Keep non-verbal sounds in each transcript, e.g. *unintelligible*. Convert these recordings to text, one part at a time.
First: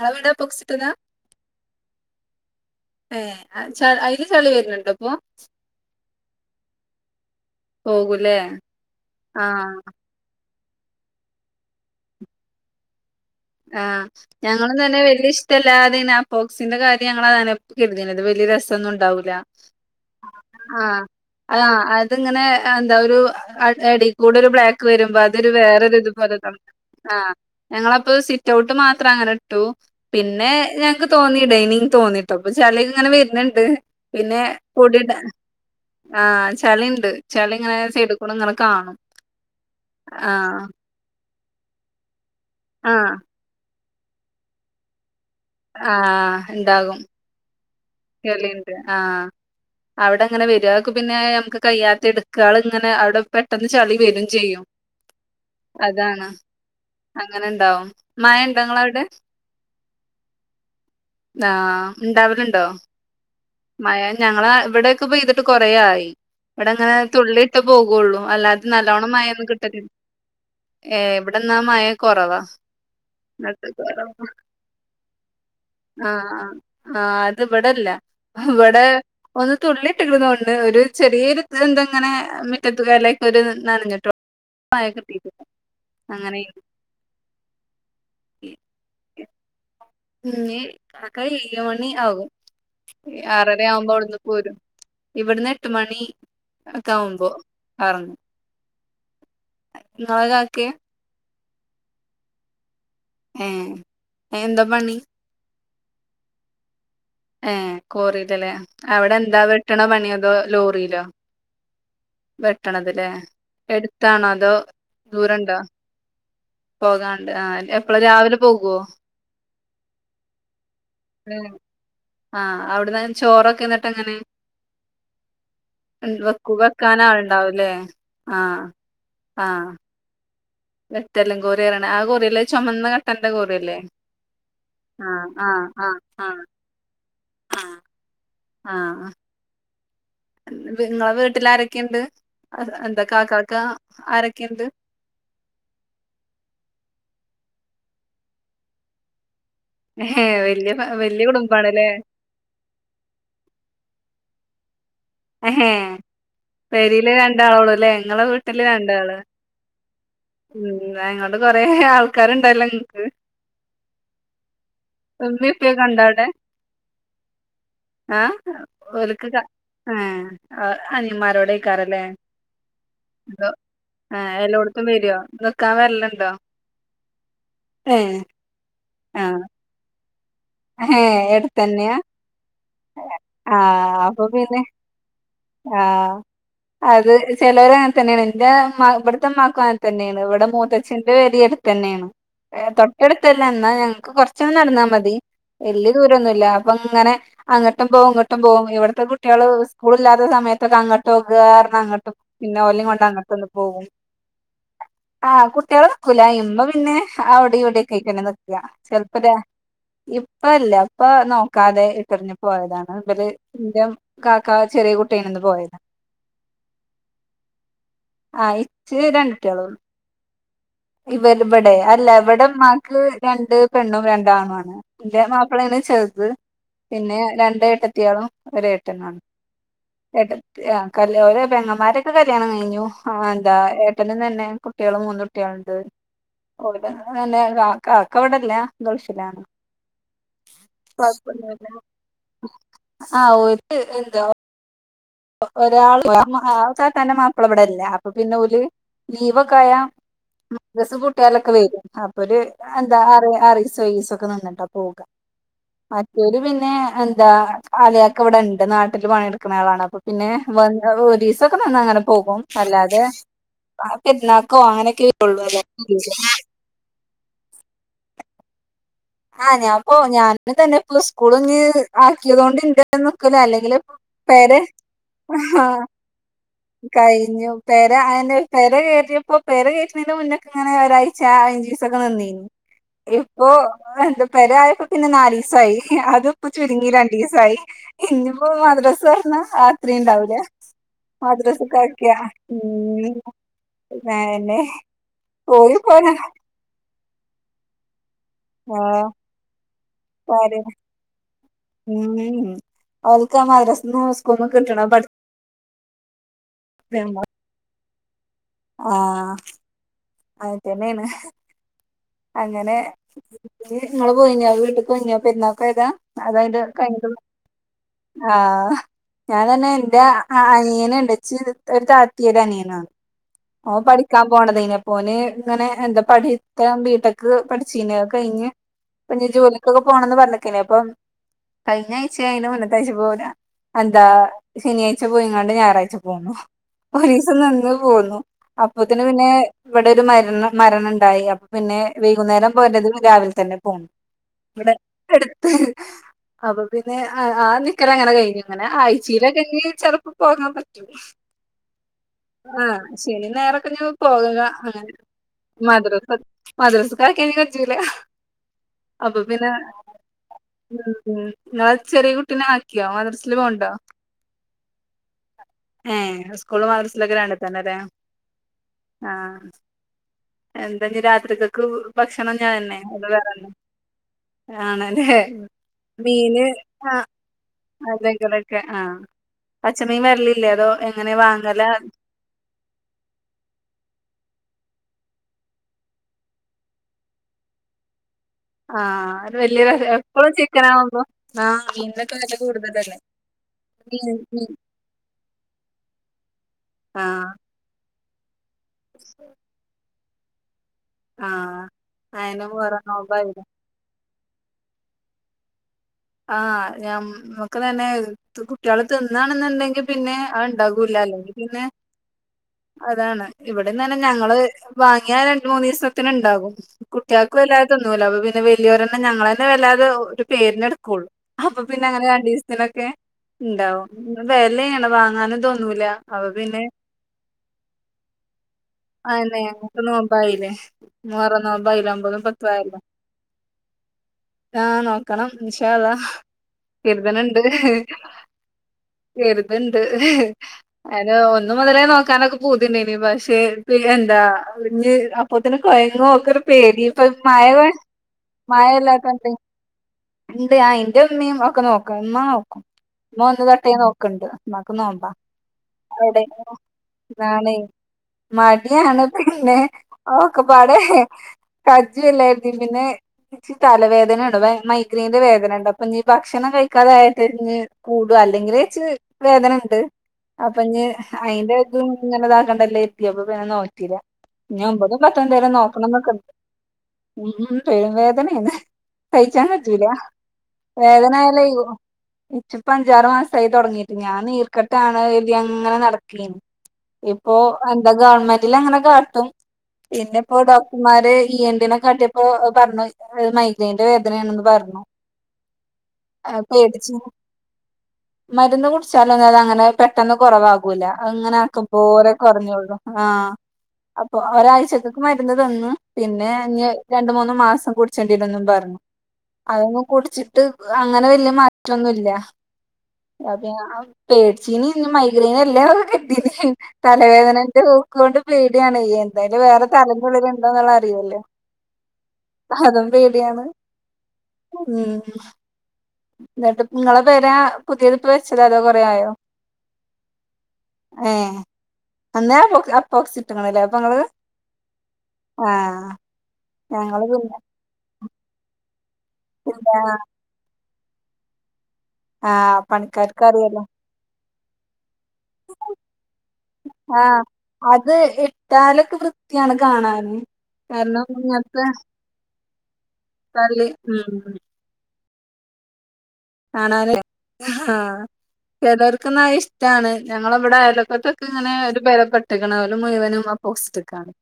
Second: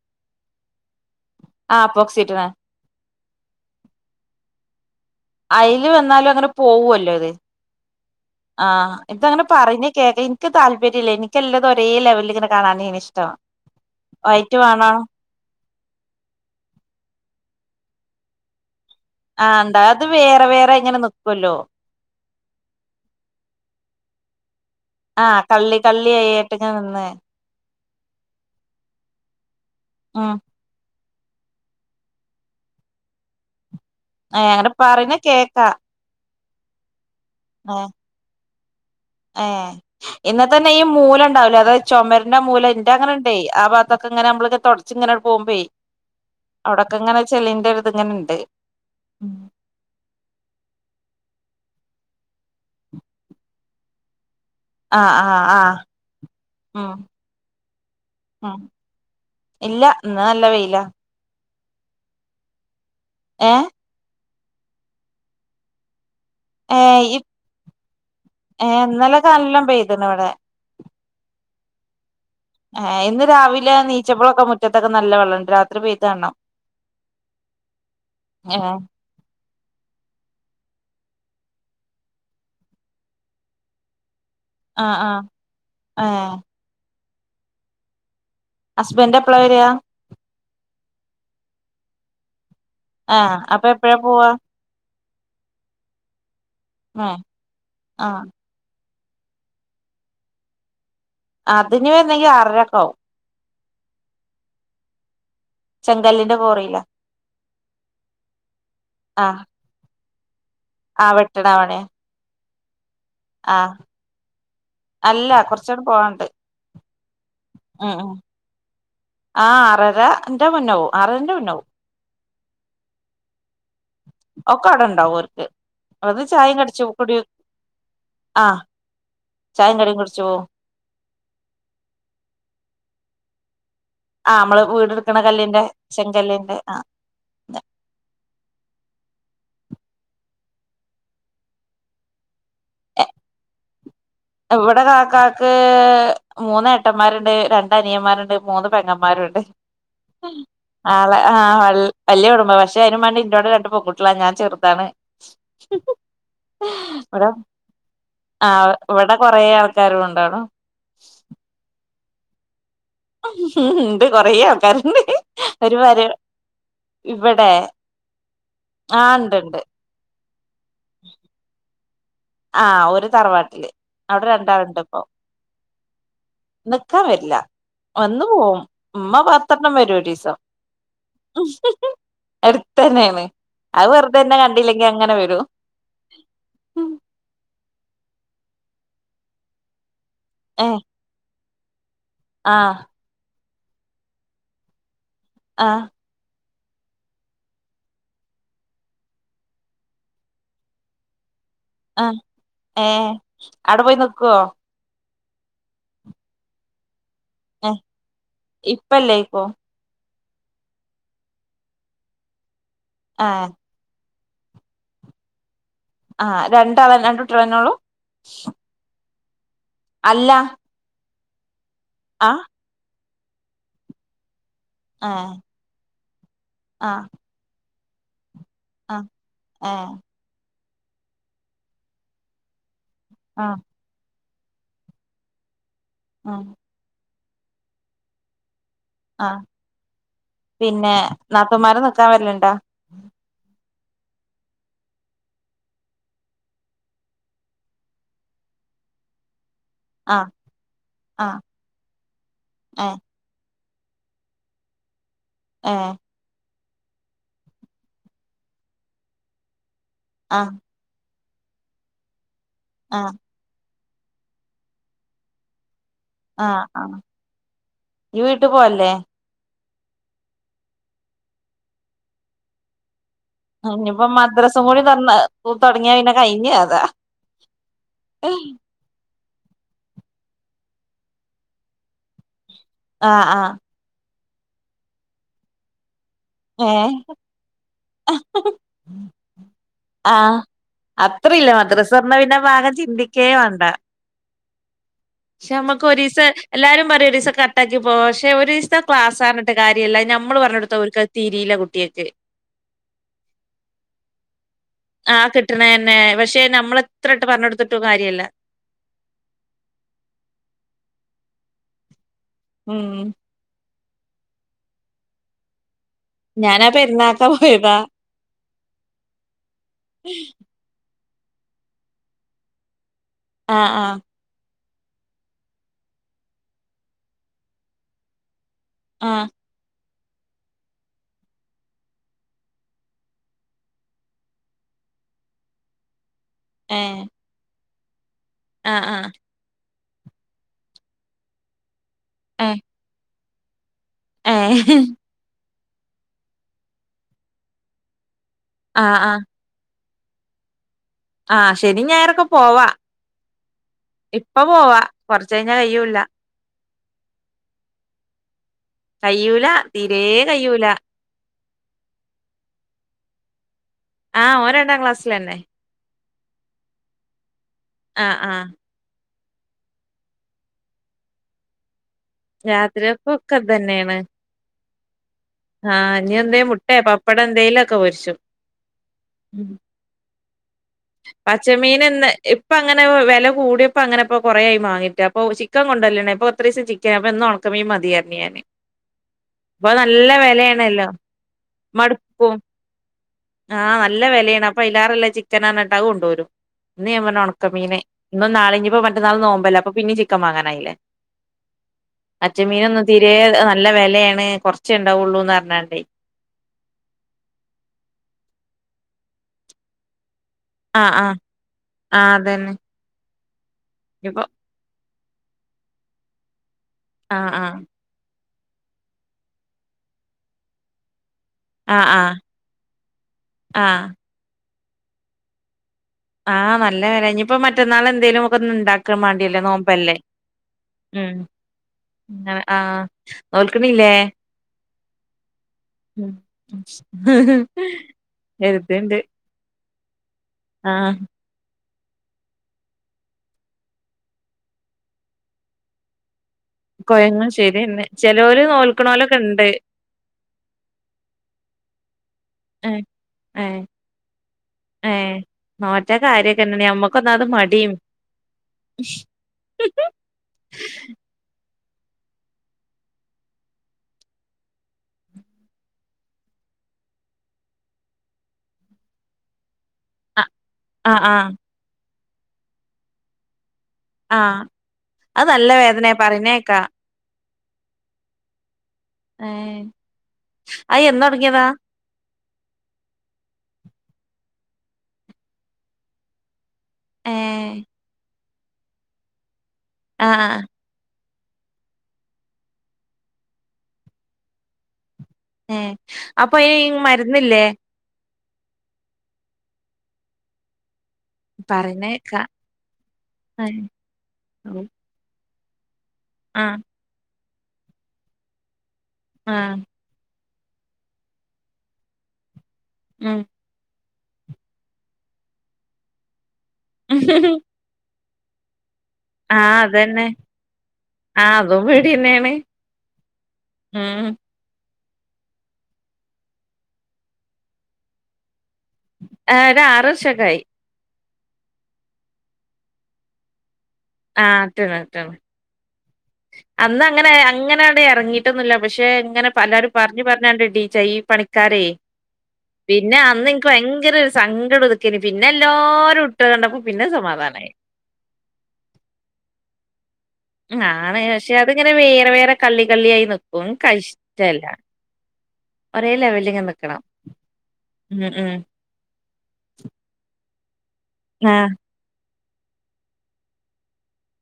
നി വടാ പൊക്സിിട്ടുന്നാ ആഹ് പോക്സിട്ട് ത ഏ അതില് ചളി വരുന്നുണ്ടോ ഇപ്പൊ അതിൽ വന്നാലും അങ്ങനെ പോവല്ലോ പോകൂലേ ആഹ ഇന്തങ്ങനെ ആഹ് പറഞ്ഞേ കേക്ക എനി താല്പര്യമല്ല എനക്ക്ല്ലത ഒരേ ലെവല ഇങ്ങന കാണാൻ ഇനി ഇഷ്ടമാണ് ആഹ ഞങ്ങളും തന്നെ വലിയ ഇഷ്ട ല്ലാ പോസിന്റെ കാര്യം ഞങ്ങള കരുതിത് വല രം ആണ്ടാ അത് വേറെ വേറെ ഇങ്ങനെ നിക്കല്ലോ ഇങ്ങനെഎന്താ ഒരു അടികൂടെ ഒരു ബ്ലാക്ക് വരുമ്പോ ആഹ് അതൊരു കള്ളി വേറൊ കള്ളി ഇതുപോലെ തോ ആയിട്ട് ഇങ്ങനെ നിന്ന് ആ ഞങ്ങളപ്പോ സി സിറ്റൗട്ട് മാത്രം അങ്ങനെ എട്ട് ഉം ട്ടുപിന്നെ ഞങ്ങക്ക് തോന്നി ഡൈനിങ് തോന്നിട്ടോ അപ്പൊ ചില ഇങ്ങനെ വരുന്നുണ്ട് പിന്നെ ഏഹ് അങ്ങനെ കുടിട്ട പറയണ കേക്കാ ആഹ് ചളിണ്ട് ചളിഇങ്ങനെ സെഡു കൂടെ നട ആ ഏ ഇന്നത്തന്നെ ഈ മൂല ഉണ്ടാവുലെഅതത് ചുമര ന്റെമൂല എന്റെറ ആഹ് അങ്ങനെണ്ടേ ആ ഭാഗ ഇതക്കെ ഇങ്ങെ നമ്മെള്തെടച്ച് ഇങ്ങനെ ആഹ് പോവുപോഅവിടക്കെ ഇണ്ടാകും. ഇങ്ങനെ ചെളി ന്റെ ചെളിണ്ട് ആ അവിടെ അങ്ങനെ വരു അത് ഓക്കെപിന്നെ നമുക്ക് കയ്യ എടുക്കുകൾ ഇങ്ങനെ അവിടെ പെട്ടെന്ന് ചളി വരും ചെയ്യും ആഹ് ആഹ് ആഹ അതാണ് ഉ അങ്ങനെണ്ടാവും. ഉ മഴണ്ടോ ഇങ്ങളവടെ? ഇല്ല ഇ നല്ല വെയില ആ ഉണ്ടാവലണ്ടോ ഏഹ് മഴ ഞങ്ങള ഇവിടെയൊക്കെ പോ ഇതിട്ട് കൊറോയി ഇവിടെ അങ്ങനെ ഏഹ് ഇ തുള്ളിയിട്ട് പോകുള്ളൂ അല്ലാതെ ഏഹ് ഇന്നലൊക്കെ നല്ലവോണംമായൊന്നും നല്ലോം കിട്ടലില്ല പെയ്ത്ണ് ഇവടെ. ഏ ഇവിടെ നമഴയകൊ ഇന്ന് രാവിലെ നീച്ചപ്പളൊക്കെ മുറ്റത്തൊക്കെ നല്ല വെള്ളം ഉണ്ട് രാത്രി പോയ്ത് അണ് ഇവിടെല്ല ഇവിടെ ഒന്ന് തുള്ളിട്ടിടുന്നൊണ്ട് ഒരു ചെറിയൊരു എന്ത ഇങ്ങനെ മറ്റത്തു ഇലക്കെഒരു നനഞ്ഞിട്ടോ പായ ആഹ് ആഹ് കിട്ടീട്ട ഏഹ് അങ്ങനെയ ഹസ്ബൻറ് എപള വരാ ഇഞ് എഴ്മണിആകു ഏഹ് ആറര അപ്പൊ ആവുമ്പോ എപ്പഴാ അവിടുന്ന് പോവാ? പോരും ഇവിടുന്ന് എട്ട് മണി ഏഹ് ക്കാവുമ്പോ ഇറങ്ങും ആഹ് ഇങ്ങളെ കാക്കെ അത് ഞ്ഞി വരണെങ്കി അറരൊക്കാവും ഏ എന്താ പണി ചെങ്കല്ലിന്റെ കോറീലാ ഏ കോറില്ല്ലേ അവിടെ എന്താ വെട്ട്ണാ പണി അതോ ആ വെട്ട്ണാ ആ പണിആ ട്ട്ണത് ഏ എട്ത്താണോ അതോ അല്ല ദൂരണ്ടോ കൊറച്ചാണ്ട് പോവാണ്ട്. പോകാണ്ട് ആ ഉം എപ്പളാ ഉം രാവിലെ പോകൊ ആഹ് ആറരന്റെ മുന്നാവും ആറരന്റെ മുന്നാവും ആഹ് അവ്ട്ന്ന് ചോറൊ ഒക്കടണ്ടാവും ഓര്ക്ക് അത് വെക്കു ചായെം കടിച്ചു വെക്കാൻ കടി ആളുണ്ടാവുംല്ലേ ആ ആഹ് ചായിം കടിം കുടിച്ചോവും വെട്ടല്ലും കോറിഅറിണെ ആ കോറിഅല്ലേ ചുമന്ന കട്ടന്റെ കോറിഅല്ലേ ആഹ് നമ്മള് വീട്ടുക്ക്ണ കല്ലിന്റെ ചെങ്കല്ലിൻ്റെ ആ ആ ആ ഇങ്ങളെ വീട്ടിലാരെക്കെണ്ട് അ എന്താ കാ കാക്ക ഇവിടെ കാക്കാക്ക് മൂന്നേട്ടന്മാര്ണ്ട് രണ്ടനിയന്മാര്ണ്ട് മൂന്ന് പെങ്ങന്മാരുണ്ട് ഏഹ് വല്യ ആളെ വല്യ ആ വ കുടുംബാണല്ലേ വല്യാ കുടുമ്പ പക്ഷെ ഐനുമാണ്ടി ഇൻ്റോടെ രണ്ട് പൊങ്കുട്യളാ ഞാൻ ചെറ് താണ് എഹേ പെരീല് ഇവിടെ രണ്ടാളൊള്ളൂല്ലേ ഇങ്ങളെ ആ വീട്ടില് രണ്ട് ഇവിടെ കൊറെേ ആൾക്കാര് ഉണ്ടാണ് കരണ്ടെല്ലം ഇണ്ട് കൊറേ ആൾക്കാര് ഉമ്മിപ്പയൊക്കെണ്ടവ്ടെ ഇവിടെ ആ ആ ഓല്ക്ക് ക ഉണ്ട്ണ്ട് ഏഹ് ആഹ് അനിയന്മാരോടെക്കാരം ല്ലേ ആഹ് ഓര് തറവാട്ടിലെ അവിടെ ഏഹ് എല്ലോടത്തും രണ്ടാൾണ്ടിപ്പൊ വരുവോ നിക്കാൻ വരലുണ്ടോ നിക്കാൻ വരില്ല ഏഹ് വന്നു പോവും ഉമ്മ പത്തപ്പം വരും ഒരിസം ഹെ എടെത്തന്നെയാ അടുത്തന്നെയാണ് ആ അത് വെറുതെ അപ്പൊ എന്നെ പിന്നെ കണ്ടില്ലെങ്കി അങ്ങനെ വരും ആ ഏ അത് ചെലരങ്ങൻ തന്നേണ് ൻ്റെ ഇമ്മാ ഇവടെത്തമ്മാക്കും അങ്ങതന്നെണ് ഇവടെ മൂത്തച്ചന്റെ പെരിം അട് തന്നെയാണ് ആഹ് തൊട്ടടുത്ത അല്ല എന്നാ ഞങ്ങക്ക് കുറച്ചൂന്ന് നടന്നാൽ മതി ആഹ് വലിയ ദൂരമൊന്നുല്ല അപ്പ ഇങ്ങനെ അങ്ങോട്ടും പോകും ഇങ്ങോട്ടും പോകും ഇവിടത്തെ കുട്ടികൾ സ്കൂളില്ലാത്ത സമയതേക്ക അങ്ങട്ടും അത് കാരണം അങ്ങോട്ട് ആഹ് പിന്നെ ഏ ഒല്ലം കൊണ്ട് അങ്ങോട്ടൊ ഒന്ന് അവിടെ പോകും പോയി നിക്കുവോ ആഹ് കുട്ടികളെ നിക്കൂലാ ഇന്നു പിന്നെ അവിടെ ഏ ഇവിടെ കഴിക്കണ നിക്ക ചെലപ്പ ഇപ്പല്ലേക്കോ ഇപ്പല്ലേ അപ്പ നോക്കാതെ ഈ പറഞ്ഞ് പോയതാണ് ഏ *unintelligible* കാക്ക ചെറിയ കുട്ടിയിനന്ന് പോയത് ആഹ് രണ്ടാള രണ്ട് കുട്ടികളന്നേയുള്ളൂ കുട്ടിയള അല്ല ഇവരും ഇവിടെ അല്ല ആഹ് ഇവിടെ ഉമ്മാക്ക് രണ്ട് പെണ്ണും രണ്ട് ആണും ആണ് ഏ എൻ്റെ മാപ്പിളയാണ് ചെറുത് ആഹ് പിന്നെ രണ്ടേട്ടത്തി കുട്ടികളും ഒരു ഏട്ടനും ആഹ് ആണ് ഏ എട്ട ആഹ് കല് ഓരോ പെങ്ങാമാരൊക്കെ കല്യാണം കഴിഞ്ഞു ആ ന്താ ആഹ് ഏട്ടനും തന്നെ കുട്ടിളും മൂന്ന് കുട്ടിൾ ആഹ് ണ്ട് *unintelligible* അല്ലെ കാക്ക ഇവിടല്ല ആ പിന്നെ കൊഴപ്പൊന്നുല്ല നാത്തൂമാര് നിക്കാ വേരല്ണ്ടോ എന്താ ഒരാൾ സാ തന്റെ മാപ്പിള ഇവിടെല്ല അപ്പൊ പിന്നെ ഒരു ലീവൊ ആഹ് *unintelligible* ദ്രസ് ആഹ് പൂട്ടിയാലൊക്കെ വെരും അപ്പോര് ഏ ന്താ ആറിസം ഒരി സൊക്കെ നിന്നിട്ടാ പോക ഏ മറ്റൊല് പിന്ന പിന്നെ എന്ത അളിയാക്ക ഇവിടെണ്ട് നാട്ടിൽ പണിയെടുക്കുന്ന ആളാണ് അപ്പോ പിന്നെ ആഹ് വ ൊക്കെന്ന അങ്ങനെ പോകും അല്ലാതെ ആഹ് പേർന്നക്കോ അങ്ങനൊക്കെ ഉള്ളൂ അല്ലോ ആഹആ *unintelligible* ഇട്ട് പോല്ലേ ആഹ് ഞാൻപ്പോ ഞാന് തന്നെ ഇപ്പൊ സ്കൂള ഒ ആക്കിയതൊണ്ട്ിണ്ട് ന അല്ലെങ്കിൽ ഇനിയിപ്പോ പേ മദ്രസും കൂടി തൊറന്ന് തൊടങ്ങിയാ പിന്നെ കഴിഞ്ഞ് കഥ കഴിഞ്ഞു പ അ പര കറിയപ്പോ പേര കേയട്ട്ണിന്റെ ന്റെ മുന്നേക്കെ ഇങ്ങനെ ഒരാഴ്ച അഞ്ചു സൊക്കെ നന്നീു ആഹ് ഇപ്പോൊ ആഹ് എ പരയപ്പോ പിന്നെ നാലീസ ആ അത് ഇപ്പോ ഏ ചുരുങ്ങി രണ്ടസായി ഇനിപ്പോ മദ്രാസ ഒർന്ന ആ ആഹ് ത്രിണ്ടാവൂല അത്രയില്ല മദ്രാസക്കെ മദ്രസ ആക്കിയ പറഞ്ഞ പിന്നെ ഉ ഭാഗം ചിന്തിക്കേ വേണ്ട പിന്നന്നെ പക്ഷെ പോയി നമ്മുക്ക് പോയ ഒരീസം എല്ലാരും പറയും ഒരീസം കട്ടാക്കി പോവാ പക്ഷെ ഒരു ദസത്തെ ക്ലാസ് ആിട്ട് കാര്ം ല്ല ഞമ്മള് കാര്യം പറഞ്ഞടുത്ത തീറീല ഉം അവക്ക് ആ മറസ് സ്കൂന്ന് കിട്ടണം പഠ ആ ട്ടോ കാര്യല്ല ആ ആയിത്തേനെആണ് അങ്ങനെ ഉം അ ങ്ങള് പോയിഞ്ഞോ വീട്ടിക്ക് പോയിഞ്ഞ പരുന്നാൾക്കഓയതാ അതതിന്റെ ഞാനാ കഴ പെരുന്നാക്കാ പോയതാ ആഹ് ഞൻ തന്നെ എറെ അനിയന ണ്ട് ഒരു താത്തിീരനിയന ആഹ് ഓ ആഹ് പഠിക്കാൻ പോണത് ഇെപ്പ പോഓന് ഇങ്ങനെ എന്താ പഠത്താൻ വീ ഒട്ടക്ക് പഠിച്ചീന കഴിഞ്ഞ് പിേ ആഹ് ജോലിക്ക പോണംന്ന് പറഞ്ഞക്കേ അപ്പം കഴിഞ്ഞ ആഴ്ചയന് മുന്നത്താഴ്ച പോല എന്താ ശനിയാഴ്ച പോയി ഇങ്ങാണ്ട് ഞായറാഴ്ച പോ ഏഹ് പൈീസ എന്ത ബല ആഹ് അപ്പൊത്തിന് ആഹ് പിന്നെ ഇവിടെ ഒരു മര മരണം ഉണ്ടായി അപ്പൊ പിന്നെ വൈകുന്നേരം ഏഹ് പോയിേറത് രാവിലെ തന്നെ പോണം ഇവിടെ ഏഹ് എടുത്ത് അപ്പൊ പിന്നെ ആ നിക്കറ് അങ്ങനെ കഴിഞ്ഞു അങ്ങനെ ആഹ് ആഹ് ആയച്ചീല *unintelligible* പോകാം ആഹ് ശനിം ഞായറൊക്കെ പോവാ ആഹ് ശരി നേരക്കഞ്ഞി ഇപ്പ പോകുക പോവാ അങ്ങനെ കൊറച്ച് കഴിഞ്ഞാ കയ്യൂല്ല മദ്രസ മദ്രസക്കാക്കെ കൊഞ്ചുല്ല അപ്പൊ കയ്യൂല പിന്നെ തീരേ കയ്യൂല മ് മ് ങ്ങളെ ചെറിയ കുട്ടിനെ ആക്കിയോ മദ്രസ ക്ലാസ്സിൽ പോണ്ടോ ആഹ് ഓൻ രണ്ടാം ക്ലാസിലന്നെ ഏഹ് സ്കൂള് മദ്രസിലൊക്കെ രണ്ട് തന്നെല്ലേ ആഹ് ആഹ് ആഹ് എന്തെഞ്ഞി രാത്രിക്കൊക്കെ ക്ക് രാത്രിയ്ക്കൊക്കെ ഇതന്നെയാണ് ആണല്ലേ ആഞ്ഞി എന്തേം മീന് മുട്ടെ ആഹ് പപ്പടം എന്തെലൊക്കെ പൊരിച്ചു അതെങ്കിലൊക്കെ ആഹ് പച്ചമീൻ വരലില്ലേ അതോ എങ്ങനെ വാങ്ങലാ പച്ചമീൻ എന്ന ഇപ്പ അങ്ങനെ വില കൂടിയപ്പോ അങ്ങനെപ്പ കൊറയായി വാ അപ്പോ ചിക്കൻ കൊണ്ടുവരലാണ് അപ്പോത്രദിസം ക്കെ ഇന്ന് ഉണക്കമീൻ മതിയായിരുന്നു ആഹ് അത് വല്യ അപ്പൊ നല്ല എപ്പളും വിലയാണല്ലോ ചിക്കനാവുമ്പോ ആഹ് മീനിനൊക്കെ വെല മടുപ്പും കൂടുതലല്ലേ ആഹ് നല്ല മീൻ വിലയാണ് മീൻ അപ്പ എല്ലാരെല്ലാം ചിക്കനാനിണ്ടാവാ അത് കൊണ്ടുവരും ഇന്ന് ഞാൻ പറഞ്ഞ് ആഹ് ഉണക്കമീനായി ഇന്നും നാളെയും ഇനിയിപ്പോ മറ്റന്നാള് നോമ്പല്ലേ അപ്പ പിന്നെ ചി ക്കം വാങ്ങാനായില്ലേ ആഹ് അയന്നെ മുഹറം അച്ചമീനൊന്നും തീരെ നോമ്പായില്ലേ നല്ല വിലയാണ് കൊറച്ചുണ്ടാവുള്ളൂന്ന് പറഞ്ഞാണ്ടേ ആഹ് ഞാൻ നമക്ക് തന്നെ കുട്ടികൾ തിന്നാണെന്നുണ്ടെങ്കിൽ പിന്നെ ആഹ് ആഹ് ആണ്ടാകൂല്ലാലോ പിന്നെ ആഹ് അതന്നെ അതാണ് ഇവിടെന്ന് തന്നെ ഇനിപ്പോ ഞങ്ങള് വാങ്ങിയാ രണ്ട് മൂന്നീസത്തിന് ഇണ്ടാകും ആഹ് കുട്ടികൾക്ക് ആഹ് വല്ലാതെ തിന്നൂല *unintelligible* വലിയോരെന്നെ ഞങ്ങളെന്നെ വല്ലാതെ ഒരു പേരിനെടുത്ത് ക്കോളും അപ്പൊ പിന്നെ ആഹ് ആഹ് അങ്ങനെ രണ്ടീസത്തിനൊക്കെ ഉണ്ടാവും ആഹ് വെലയാ ണം വാങ്ങാനും തോ ആഹ് നല്ല വില ഇനിയിപ്പോ മറ്റന്നാൾ എന്തേലും ഒക്കെ ഇണ്ടാക്കാൻ അതെന്നെ വേണ്ടിയല്ലോ ഞങ്ങക്ക് നോമ്പല്ലേ നോമ്പായില്ലേ ഉം മുഹറം നോമ്പായില്ലേ ഒമ്പതും ആഹ് പത്തും ആയല്ലോ ആഹ് നോൽക്ക്ണില്ലേ? ആഹ് നോക്കണം ഇൻഷാ അള്ളാ കരുതണുണ്ട് കര്ത്ണ്ട് വെന്ത് അതെ ഒന്നും മുതലേ നോക്കാനൊക്കെ പൂതിണ്ടായിന് പക്ഷേ എന്താ ഇഞ്ഞ് അപ്പത്തിന് കൊഴങ്ങോ ഒക്കൊരു- പേടി ഇപ്പ കൊയങ്ങും മഴ ശരിന്നെ. ചെലോരല് നോൽക്കണോലൊക്കെ മഴല്ലാത്തോണ്ട് ഉണ്ട് ഇണ്ട് ആ എന്റെ ഉമ്മയും ഒക്കെ നോക്കും. ഉമ്മ നോക്കും ഏഹ് ഉമ്മ ഒന്ന് ഏഹ് തൊട്ടേ നോക്കണ്ട്. ഉമ്മാക്ക് നോമ്പാ ഏഹ് നോറ്റാ അവിടെ കാര്യൊക്കെന്നെണ് ഞമ്മക്കൊന്നാമത് നണ മടിം മടിയാണ് പിന്നെ ഒക്കപാടെ കജ്ജും എല്ലായിത്തും പിന്നെച്ച തലവേദന ഉണ്ട മൈ ഗ്രൈന്റെ വേദന ഉണ്ട്. അപ്പൊ നീ ഭക്ഷണം കഴിക്കാതായിട്ട് ഇഞ്ഞ് കൂടുക അല്ലെങ്കില് ച്ച് വേദന ഇ ണ്ട് അ അപ്പഞ്ഞ് ആഹ് ആഹ് അയിന്റെതും ഇങ്ങനെതാക്കണ്ടല്ലോ കരുതി അപ്പ പിന്നെ നോ ആ അത് നല്ല വേദനയാ നോക്കണംന്നൊക്കെ ഇണ്ട്. പറയുന്നകേക്കാ ഉം പെരും വേദനയാണ്. ഏ ഇല്ല, വേദന ആയാലൈ ഇഞ്ചിപ്പം അഞ്ചാറു മാസായി തുട ട്ട് ഞാൻ നീർക്കെട്ടാണ് കരുതി അങ്ങനെ നടക്കേനി ഇപ്പൊ ഏഹ് എന്താ ഗവൺമെന് ന്റിലങ്ങനെ കാട്ടും പിന്നെപ്പോ ആഹ് ഡോക്ടർമാര് ഇ എൻ ഡി കാട്ടിയപ്പോ പറഞ്ഞു മൈഗ്രൈന്റെ വേദനയാണെന്ന് പറ *unintelligible* ഏ അപ്പൊ ഈ പേടിച്ച് മരുന്നില്ലേ മരുന്ന് കുടിച്ചാൽ ഒന്നും അത് അങ്ങനെ പെട്ടെന്ന് കുറവാകൂല. അങ്ങനെ ആക്കുമ്പോലെ പറയണേക്കാ കുറഞ്ഞോള്ളൂ ആ ആഹ് അപ്പൊ ഒരാഴ്ചത്തേക്കു മരു ന്ന് തന്ന് പിന്നെ ആഹ് അഞ്ഞ് രണ്ട്മൂന്ന് ന്ന് മാസം കുടിച്ചണ്ടേരിന്നും പറഞ്ഞു. ആഹ് അതൊന്നും കുടിിച്ച ് അങ്ങനെ വലിയ മാറ്റമൊന്നുംല്ല ഉം അത പേടച്ചീന് മൈഗ്രൈന എല്ലാംക്ക കെട്ടീ തലവേദന ണ്ട് പേടിയാണ് എന്തായാലും ആഹ് വേറെ തലം അതന്നെ തൊുള്ളില ഉണ്ടോ എന്നുള്ള അറിയല്ലേ ആഹ് അതും പേടിയന്നേണ് അതും പേടിയാണ് ഉം ഉ എന്നിട്ട് നിങ്ങളെ പേര് പുതിയത്പ്പ വെ ആ ഒരു ആറു വർഷൊക്കായി ഏ അന്ന അക് അപ്പോക്സി ഇട്ടങ്ങല്ലേ ആഹ തന്ന തന്ന അന്ന് ഞങ്ങള് അങ്ങനെ പിന്നെ അങ്ങനക്ട് എറങ്ങിട്ടൊന്നുല്ല പക്ഷെ ങ്ങനെ പലരും പിന്നെ പറഞ്ഞു പറഞ്ഞട്ഡീ ച്ച ഈ പണിക്കാരേ ആഹ് പിന്നെ പണിക്കാർക്ക് അന്ന് ഇന്ക്ക് അറിയല്ലോ ഭയങ്കര സങ്കടം ഇതുക്കാന് പിന്നെ എല്ലാരും ഇട്ട് കണ്ടപ്പോ പിന്നെ ആഹ് സമാധാനായി അത് ഇട്ടാലൊക്കെ വൃത്തിയാണ് കാണാന് ആണ് കാരണം പക്ഷെ ഇങ്ങനത്തെ അതിങ്ങനെ വേറെ വേറെ കള്ളി കള്ളിയായി നിക്കും ക്ക് തള്ളി അത് ഉം ഇഷ്ടല്ല ഒരേ ലെവ ആണ്ലെ ഹാ ഉം ചിലോർക്കൊന്നത് ഇഷ്ടാണ് ഞ മ്മള ബ്ടെ അയ്ലൊ ക്കൊത്തൊക്ക ഇങ്ങനെ ആഹ് ഒരു ബേധപ്പെ ട്ട്ണോലു മുയുവനും ആ പോസ്റ്റ്ക്കാണ്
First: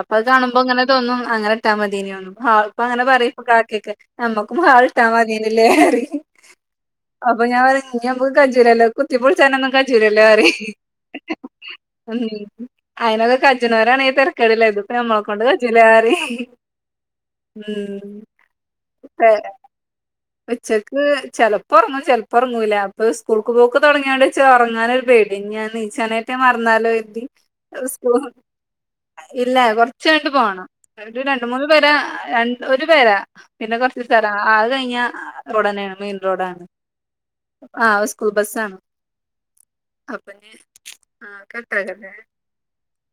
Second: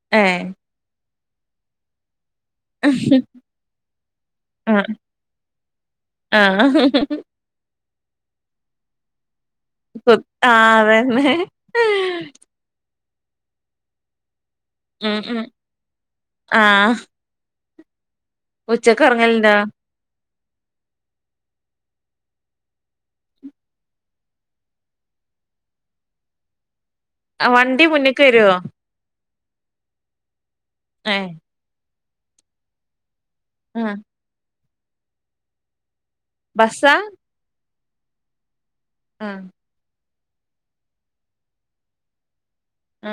അപ്പ അത് ഏഹ് കാണുമ്പോ ഇങ്ങനെ തോന്നും അങ്ങനെട്ടാ മതീനെന്നും ഹാൾ ഇപ്പ അങ്ങനെ പറയുപ്പ കാക്കെക്കെ നമ്മക്കും ആഹ് ഹാൾ ഇട്ടാ മതിനില്ലേ റയും ആഹ് റയും ഞ്ഞി നമ്മുക്ക് ആ ചുരെല്ലാം കുത്തി പൊ പ്പൊ ആ അതെന്നെ അയിനൊക്ക കജ്ജനോരാണേയ് തെര കേടിലായിരുന്നു ഇതുപ്പ ഉം ഉം ഞമ്മളെകൊണ്ട് കജൂലാറയും ആഹ് ഉം ഉച്ചക്ക് പെ ഒറങ്ങല്ണ്ടാ ഉച്ചക്ക് ചെലപ്പോ ഒറങ്ങും ചെലപ്പോ ഒറങ്ങൂല പ്പൊ സ്കൂൾക്ക് പോക്ക് തുടങ്ങിയോണ്ട് ച്ച് ഉറങ്ങാനൊരു പേടി ഞാൻ നീച്ചാനായിട്ട് മറന്നാലോ കരുതി ആ വണ്ടി സ്കൂ മുന്നിക്ക് വരോ ഇല്ല കുറച്ചങ്ങട്ട് പോണം ഒരു ഏഹ് രണ്ട് മൂന്ന് പേരെ രണ് ഒരു പേരാ പിന്നെ ആഹ് കുറച്ച് തരാ ആ കയ് ആ ഒടനെ മെയിൻ ബസ്സാ? ആ ഉസ്കൂൾ ബസ്സാണ് ആ അപ്പന് ആകെ തെഹനെ മ്